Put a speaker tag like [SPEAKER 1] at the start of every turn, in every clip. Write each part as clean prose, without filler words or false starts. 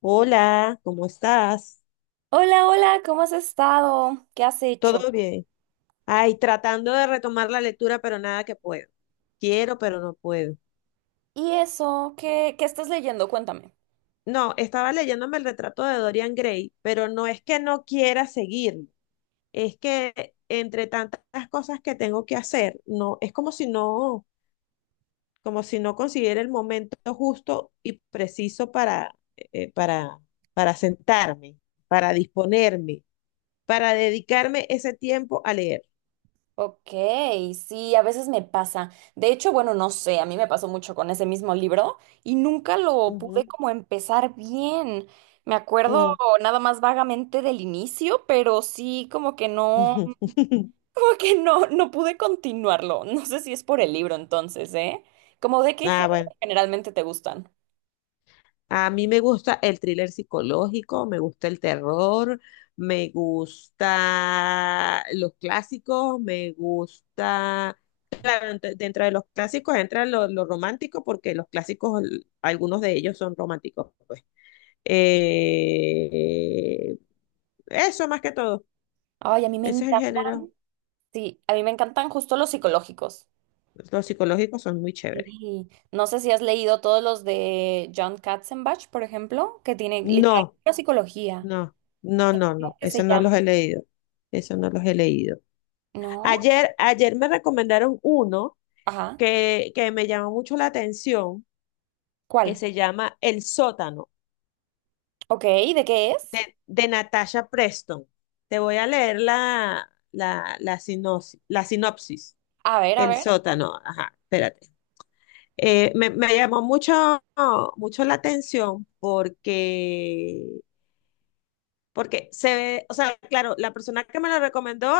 [SPEAKER 1] Hola, ¿cómo estás?
[SPEAKER 2] Hola, hola, ¿cómo has estado? ¿Qué has hecho?
[SPEAKER 1] ¿Todo bien? Ay, tratando de retomar la lectura, pero nada que puedo. Quiero, pero no puedo.
[SPEAKER 2] ¿Y eso? ¿Qué estás leyendo? Cuéntame.
[SPEAKER 1] No, estaba leyéndome el retrato de Dorian Gray, pero no es que no quiera seguirlo. Es que entre tantas cosas que tengo que hacer, no, es como si no consiguiera el momento justo y preciso eh, para, para sentarme, para disponerme, para dedicarme ese tiempo a leer.
[SPEAKER 2] Ok, sí, a veces me pasa. De hecho, bueno, no sé, a mí me pasó mucho con ese mismo libro y nunca lo pude
[SPEAKER 1] Ujú,
[SPEAKER 2] como empezar bien. Me acuerdo nada más vagamente del inicio, pero sí como que no, como que no, no pude continuarlo. No sé si es por el libro entonces, ¿eh? ¿Como de qué
[SPEAKER 1] Ah,
[SPEAKER 2] género
[SPEAKER 1] bueno.
[SPEAKER 2] generalmente te gustan?
[SPEAKER 1] A mí me gusta el thriller psicológico, me gusta el terror, me gusta los clásicos, me gusta... Dentro de los clásicos entra lo romántico porque los clásicos, algunos de ellos son románticos, pues. Eh, eso más que todo.
[SPEAKER 2] Ay, a mí me
[SPEAKER 1] Ese es el
[SPEAKER 2] encantan,
[SPEAKER 1] género.
[SPEAKER 2] sí, a mí me encantan justo los psicológicos.
[SPEAKER 1] Los psicológicos son muy chéveres.
[SPEAKER 2] Sí. No sé si has leído todos los de John Katzenbach, por ejemplo, que tiene
[SPEAKER 1] No,
[SPEAKER 2] literatura psicología,
[SPEAKER 1] no, no, no, no.
[SPEAKER 2] que se
[SPEAKER 1] Esos no
[SPEAKER 2] llama,
[SPEAKER 1] los he leído. Eso no los he leído.
[SPEAKER 2] ¿no?
[SPEAKER 1] Ayer, ayer me recomendaron uno
[SPEAKER 2] Ajá.
[SPEAKER 1] que me llamó mucho la atención, que
[SPEAKER 2] ¿Cuál?
[SPEAKER 1] se llama El sótano
[SPEAKER 2] Ok, ¿de qué es?
[SPEAKER 1] de Natasha Preston. Te voy a leer la sinopsis.
[SPEAKER 2] A ver, a
[SPEAKER 1] El
[SPEAKER 2] ver.
[SPEAKER 1] sótano, ajá, espérate. Me llamó mucho, mucho la atención porque se ve, o sea, claro, la persona que me lo recomendó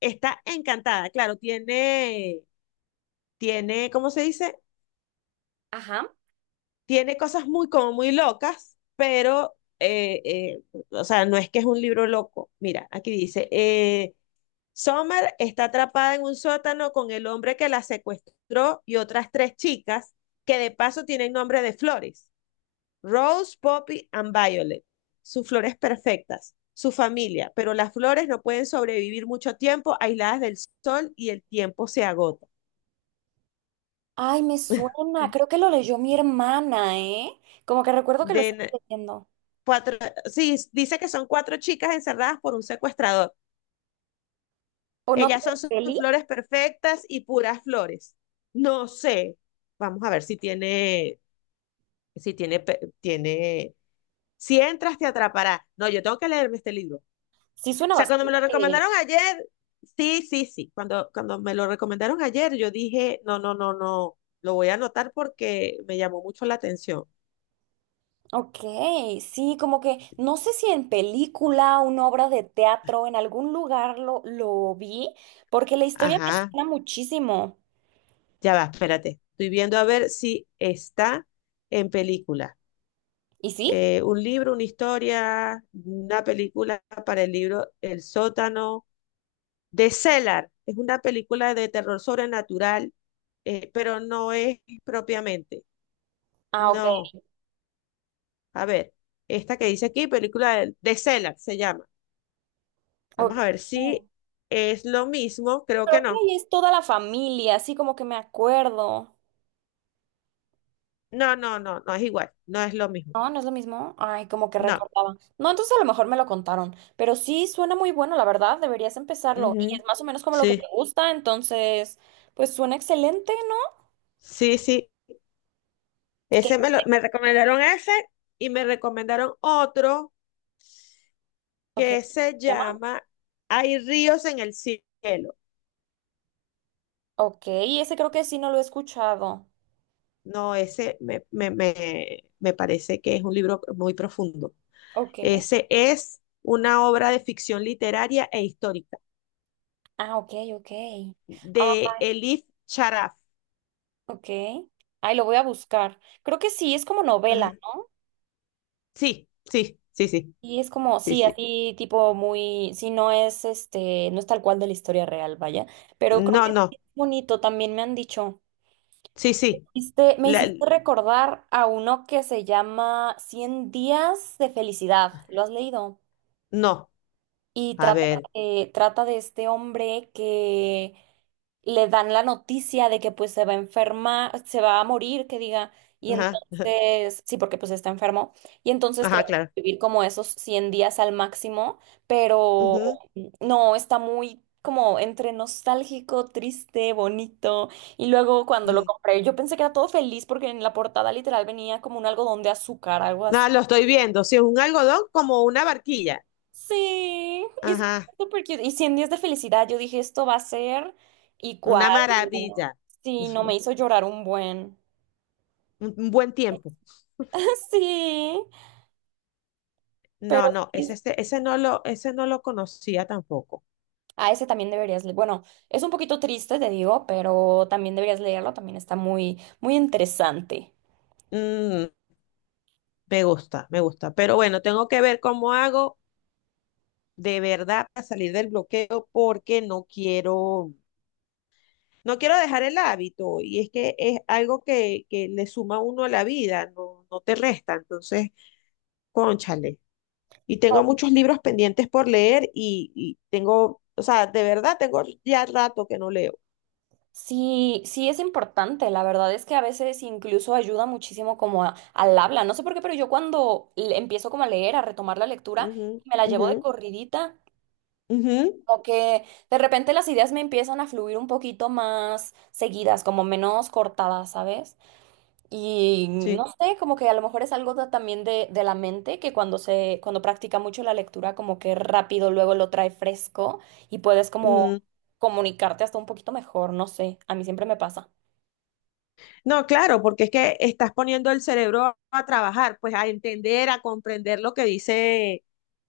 [SPEAKER 1] está encantada, claro, tiene, tiene, ¿cómo se dice?
[SPEAKER 2] Ajá.
[SPEAKER 1] Tiene cosas muy, como muy locas, pero, o sea, no es que es un libro loco. Mira, aquí dice, Summer está atrapada en un sótano con el hombre que la secuestró y otras tres chicas que de paso tienen nombre de flores, Rose, Poppy and Violet. Sus flores perfectas, su familia, pero las flores no pueden sobrevivir mucho tiempo aisladas del sol y el tiempo se agota.
[SPEAKER 2] Ay, me suena, creo que lo leyó mi hermana, ¿eh? Como que recuerdo que lo estaba
[SPEAKER 1] De
[SPEAKER 2] leyendo.
[SPEAKER 1] Cuatro, sí, dice que son cuatro chicas encerradas por un secuestrador.
[SPEAKER 2] ¿O no?
[SPEAKER 1] Ellas son sus
[SPEAKER 2] ¿Peli?
[SPEAKER 1] flores perfectas y puras flores. No sé. Vamos a ver si tiene, si tiene, tiene. Si entras, te atrapará. No, yo tengo que leerme este libro. O
[SPEAKER 2] Sí, suena
[SPEAKER 1] sea, cuando me lo
[SPEAKER 2] bastante.
[SPEAKER 1] recomendaron ayer, sí, sí, sí. Cuando me lo recomendaron ayer, yo dije, no, no, no, no. Lo voy a anotar porque me llamó mucho la atención.
[SPEAKER 2] Ok, sí, como que no sé si en película, una obra de teatro, en algún lugar lo vi, porque la historia me
[SPEAKER 1] Ajá.
[SPEAKER 2] suena muchísimo.
[SPEAKER 1] Ya va, espérate. Estoy viendo a ver si está en película.
[SPEAKER 2] ¿Y sí?
[SPEAKER 1] Un libro, una historia, una película para el libro El sótano de Cellar. Es una película de terror sobrenatural, pero no es propiamente.
[SPEAKER 2] Ah, ok.
[SPEAKER 1] No, a ver, esta que dice aquí, película de Cellar se llama.
[SPEAKER 2] Ok.
[SPEAKER 1] Vamos a ver si
[SPEAKER 2] Mm.
[SPEAKER 1] es lo mismo. Creo que
[SPEAKER 2] Creo que
[SPEAKER 1] no.
[SPEAKER 2] ahí es toda la familia, así como que me acuerdo.
[SPEAKER 1] No, no, no, no es igual. No es lo mismo.
[SPEAKER 2] No, no es lo mismo. Ay, como que
[SPEAKER 1] No.
[SPEAKER 2] recordaba. No, entonces a lo mejor me lo contaron. Pero sí suena muy bueno, la verdad. Deberías empezarlo. Y es
[SPEAKER 1] Ujú.
[SPEAKER 2] más o menos como lo que te
[SPEAKER 1] Sí,
[SPEAKER 2] gusta, entonces, pues suena excelente, ¿no?
[SPEAKER 1] sí, sí.
[SPEAKER 2] ¿Qué?
[SPEAKER 1] Me recomendaron ese y me recomendaron otro
[SPEAKER 2] Ok. ¿Se
[SPEAKER 1] que se
[SPEAKER 2] llama?
[SPEAKER 1] llama Hay ríos en el cielo.
[SPEAKER 2] Ok, ese creo que sí no lo he escuchado.
[SPEAKER 1] No, ese me parece que es un libro muy profundo.
[SPEAKER 2] Ok.
[SPEAKER 1] Ese es una obra de ficción literaria e histórica
[SPEAKER 2] Ah, ok, ok. Ah,
[SPEAKER 1] de Elif Charaf.
[SPEAKER 2] ok. Ay, lo voy a buscar. Creo que sí, es como novela.
[SPEAKER 1] Ajá. Sí, sí, sí, sí,
[SPEAKER 2] Y es como,
[SPEAKER 1] sí,
[SPEAKER 2] sí,
[SPEAKER 1] sí.
[SPEAKER 2] así tipo muy, sí, no es este, no es tal cual de la historia real, vaya, pero creo
[SPEAKER 1] No,
[SPEAKER 2] que sí
[SPEAKER 1] no,
[SPEAKER 2] es bonito, también me han dicho.
[SPEAKER 1] sí, sí.
[SPEAKER 2] Me
[SPEAKER 1] La-
[SPEAKER 2] hiciste recordar a uno que se llama 100 días de felicidad, ¿lo has leído?
[SPEAKER 1] no,
[SPEAKER 2] Y
[SPEAKER 1] a
[SPEAKER 2] trata
[SPEAKER 1] ver.
[SPEAKER 2] de, trata de este hombre que le dan la noticia de que pues se va a enfermar, se va a morir, que diga, y
[SPEAKER 1] Ajá,
[SPEAKER 2] entonces, sí, porque pues está enfermo, y entonces
[SPEAKER 1] ajá,
[SPEAKER 2] trata
[SPEAKER 1] claro.
[SPEAKER 2] de vivir como esos 100 días al máximo, pero
[SPEAKER 1] Ujú,
[SPEAKER 2] no, está muy como entre nostálgico, triste, bonito, y luego cuando lo
[SPEAKER 1] ujú.
[SPEAKER 2] compré, yo pensé que era todo feliz porque en la portada literal venía como un algodón de azúcar, algo.
[SPEAKER 1] Ah, lo estoy viendo. Si es un algodón como una barquilla.
[SPEAKER 2] Sí, y es
[SPEAKER 1] Ajá,
[SPEAKER 2] súper cute. Y 100 días de felicidad, yo dije, esto va a ser y cuál.
[SPEAKER 1] una maravilla.
[SPEAKER 2] Sí, no me hizo llorar un buen.
[SPEAKER 1] Un buen tiempo.
[SPEAKER 2] Sí,
[SPEAKER 1] No,
[SPEAKER 2] pero
[SPEAKER 1] no, ese,
[SPEAKER 2] sí,
[SPEAKER 1] ese no lo conocía tampoco.
[SPEAKER 2] a ese también deberías leer. Bueno, es un poquito triste, te digo, pero también deberías leerlo, también está muy, muy interesante.
[SPEAKER 1] Mm, me gusta, me gusta. Pero bueno, tengo que ver cómo hago de verdad para salir del bloqueo porque no quiero, no quiero dejar el hábito y es que es algo que le suma a uno a la vida, no, no te resta. Entonces, cónchale. Y tengo muchos libros pendientes por leer y tengo, o sea, de verdad tengo ya rato que no leo.
[SPEAKER 2] Sí, sí es importante, la verdad es que a veces incluso ayuda muchísimo como a- al habla, no sé por qué, pero yo cuando empiezo como a leer, a retomar la lectura,
[SPEAKER 1] Ujú,
[SPEAKER 2] me la llevo
[SPEAKER 1] ujú.
[SPEAKER 2] de corridita.
[SPEAKER 1] Ujú,
[SPEAKER 2] Como que de repente las ideas me empiezan a fluir un poquito más seguidas, como menos cortadas, ¿sabes? Y no
[SPEAKER 1] Sí.
[SPEAKER 2] sé, como que a lo mejor es algo también de la mente, que cuando practica mucho la lectura, como que rápido luego lo trae fresco y puedes
[SPEAKER 1] Mm,
[SPEAKER 2] como comunicarte hasta un poquito mejor, no sé, a mí siempre me pasa.
[SPEAKER 1] no, claro, porque es que estás poniendo el cerebro a trabajar, pues a entender, a comprender lo que dice,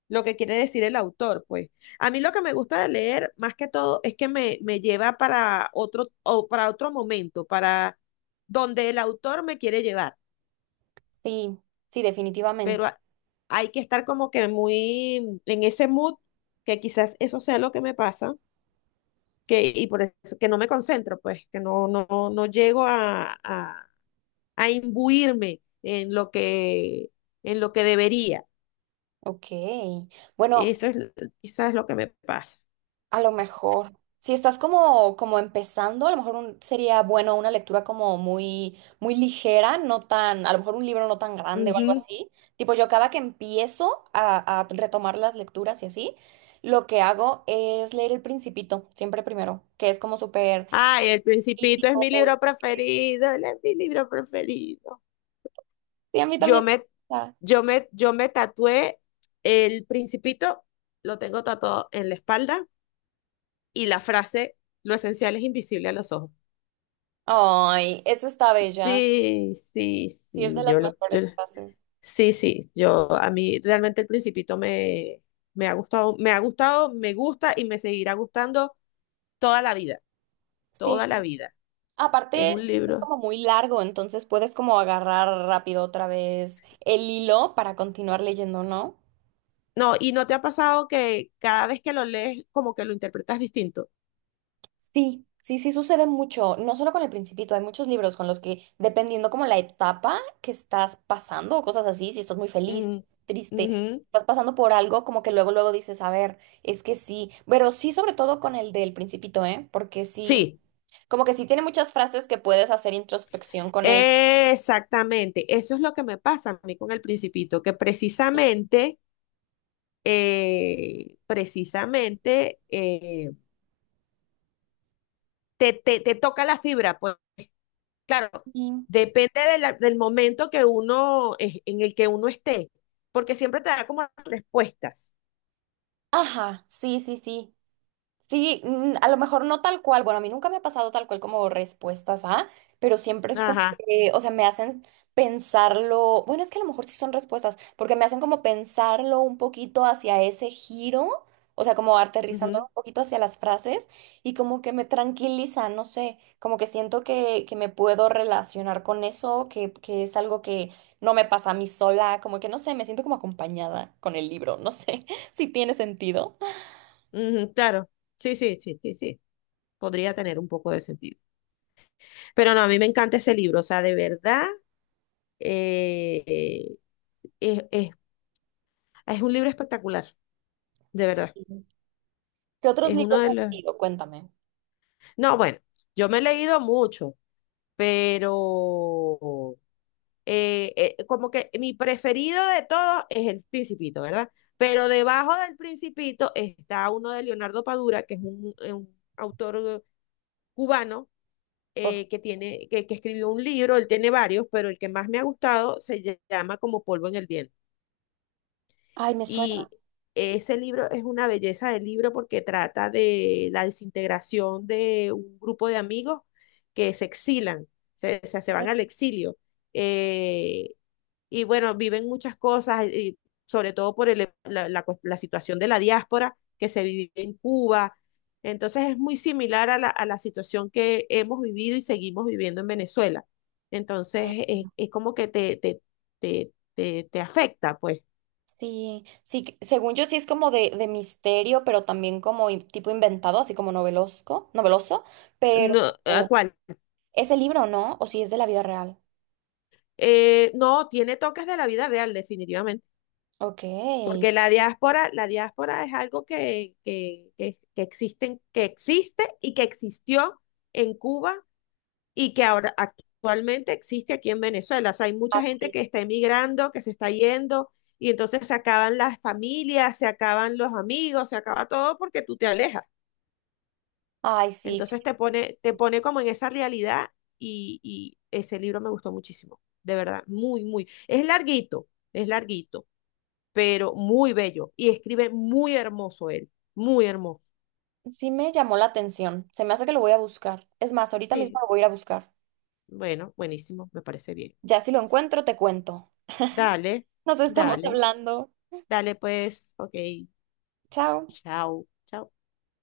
[SPEAKER 1] lo que quiere decir el autor, pues. A mí lo que me gusta de leer, más que todo, es que me lleva para otro, o para otro momento, para donde el autor me quiere llevar.
[SPEAKER 2] Sí, sí, definitivamente.
[SPEAKER 1] Pero a- hay que estar como que muy en ese mood, que quizás eso sea lo que me pasa, y por eso que no me concentro, pues, que no, no, no llego a imbuirme en lo que debería.
[SPEAKER 2] Ok. Bueno,
[SPEAKER 1] Eso es l- quizás lo que me pasa.
[SPEAKER 2] a lo mejor. Si estás como, como empezando, a lo mejor sería bueno una lectura como muy, muy ligera, no tan, a lo mejor un libro no tan grande o algo
[SPEAKER 1] Ujú.
[SPEAKER 2] así. Tipo, yo cada que empiezo a retomar las lecturas y así, lo que hago es leer El Principito, siempre primero, que es como súper...
[SPEAKER 1] Ay, El Principito es
[SPEAKER 2] lírico.
[SPEAKER 1] mi libro preferido, él es mi libro preferido.
[SPEAKER 2] Sí, a mí
[SPEAKER 1] Yo
[SPEAKER 2] también me
[SPEAKER 1] me,
[SPEAKER 2] gusta.
[SPEAKER 1] yo me tatué El Principito, lo tengo tatuado en la espalda y la frase, lo esencial es invisible a los ojos.
[SPEAKER 2] Ay, esa está bella.
[SPEAKER 1] Sí, sí,
[SPEAKER 2] Sí, es
[SPEAKER 1] sí,
[SPEAKER 2] de las mejores frases.
[SPEAKER 1] sí, sí, yo a mí realmente El Principito me ha gustado, me ha gustado, me gusta y me seguirá gustando toda la vida,
[SPEAKER 2] Sí.
[SPEAKER 1] toda la vida. Es
[SPEAKER 2] Aparte, es
[SPEAKER 1] un libro.
[SPEAKER 2] como muy largo, entonces puedes como agarrar rápido otra vez el hilo para continuar leyendo, ¿no?
[SPEAKER 1] No, y no te ha pasado que cada vez que lo lees como que lo interpretas distinto.
[SPEAKER 2] Sí, sí, sí sucede mucho, no solo con El Principito, hay muchos libros con los que, dependiendo como la etapa que estás pasando o cosas así, si estás muy feliz,
[SPEAKER 1] Mm,
[SPEAKER 2] triste,
[SPEAKER 1] ujú.
[SPEAKER 2] estás pasando por algo como que luego dices, a ver, es que sí, pero sí sobre todo con el del Principito, ¿eh? Porque sí,
[SPEAKER 1] Sí,
[SPEAKER 2] como que sí tiene muchas frases que puedes hacer introspección con ellas.
[SPEAKER 1] exactamente. Eso es lo que me pasa a mí con El Principito, que precisamente, eh, precisamente eh, te, te, te toca la fibra, pues. Claro,
[SPEAKER 2] Sí.
[SPEAKER 1] depende de del momento que uno, en el que uno esté, porque siempre te da como respuestas.
[SPEAKER 2] Ajá, sí, sí, sí. Sí, mm, a lo mejor no tal cual. Bueno, a mí nunca me ha pasado tal cual como respuestas a, pero siempre es como
[SPEAKER 1] Ajá,
[SPEAKER 2] que, o sea, me hacen pensarlo. Bueno, es que a lo mejor sí son respuestas, porque me hacen como pensarlo un poquito hacia ese giro, o sea, como aterrizándolo
[SPEAKER 1] ujú,
[SPEAKER 2] un poquito hacia las frases y como que me tranquiliza, no sé, como que siento que me puedo relacionar con eso, que es algo que no me pasa a mí sola, como que no sé, me siento como acompañada con el libro, no sé si tiene sentido.
[SPEAKER 1] ujú, claro. Sí, sí, sí, sí, sí. Podría tener un poco de sentido. Pero no, a mí me encanta ese libro, o sea, de verdad, eh, es, es- es un libro espectacular, de
[SPEAKER 2] Sí.
[SPEAKER 1] verdad.
[SPEAKER 2] ¿Qué otros
[SPEAKER 1] Es uno
[SPEAKER 2] libros
[SPEAKER 1] de
[SPEAKER 2] has
[SPEAKER 1] los...
[SPEAKER 2] leído? Cuéntame.
[SPEAKER 1] No, bueno, yo me he leído mucho, pero... eh, como que mi preferido de todos es el Principito, ¿verdad? Pero debajo del Principito está uno de Leonardo Padura, que es un autor cubano
[SPEAKER 2] Ok.
[SPEAKER 1] que escribió un libro, él tiene varios, pero el que más me ha gustado se llama Como polvo en el viento.
[SPEAKER 2] Ay, me suena.
[SPEAKER 1] Y ese libro es una belleza de libro porque trata de la desintegración de un grupo de amigos que se exilan, se van al exilio. Eh, y bueno, viven muchas cosas, y sobre todo por la la situación de la diáspora que se vive en Cuba. Entonces es muy similar a la situación que hemos vivido y seguimos viviendo en Venezuela. Entonces
[SPEAKER 2] Ah,
[SPEAKER 1] es como que te afecta, pues.
[SPEAKER 2] sí, sí, según yo sí es como de misterio, pero también como tipo inventado, así como novelosco, noveloso, pero
[SPEAKER 1] No, ¿a cuál?
[SPEAKER 2] ¿es el libro no? ¿O si es de la vida real?
[SPEAKER 1] No, tiene toques de la vida real, definitivamente,
[SPEAKER 2] Ok.
[SPEAKER 1] porque la diáspora es algo que existen, que existe y que existió en Cuba y que ahora actualmente existe aquí en Venezuela. O sea, hay mucha gente
[SPEAKER 2] Así.
[SPEAKER 1] que está emigrando, que se está yendo, y entonces se acaban las familias, se acaban los amigos, se acaba todo porque tú te alejas.
[SPEAKER 2] Ay, sí,
[SPEAKER 1] Entonces te pone como en esa realidad y ese libro me gustó muchísimo, de verdad, muy, muy. Es larguito, pero muy bello y escribe muy hermoso él, muy hermoso.
[SPEAKER 2] sí me llamó la atención. Se me hace que lo voy a buscar. Es más, ahorita mismo
[SPEAKER 1] Sí,
[SPEAKER 2] lo voy a ir a buscar.
[SPEAKER 1] bueno, buenísimo, me parece bien.
[SPEAKER 2] Ya si lo encuentro, te cuento.
[SPEAKER 1] Dale,
[SPEAKER 2] Nos estamos
[SPEAKER 1] dale,
[SPEAKER 2] hablando.
[SPEAKER 1] dale pues, ok,
[SPEAKER 2] Chao.
[SPEAKER 1] chao, chao.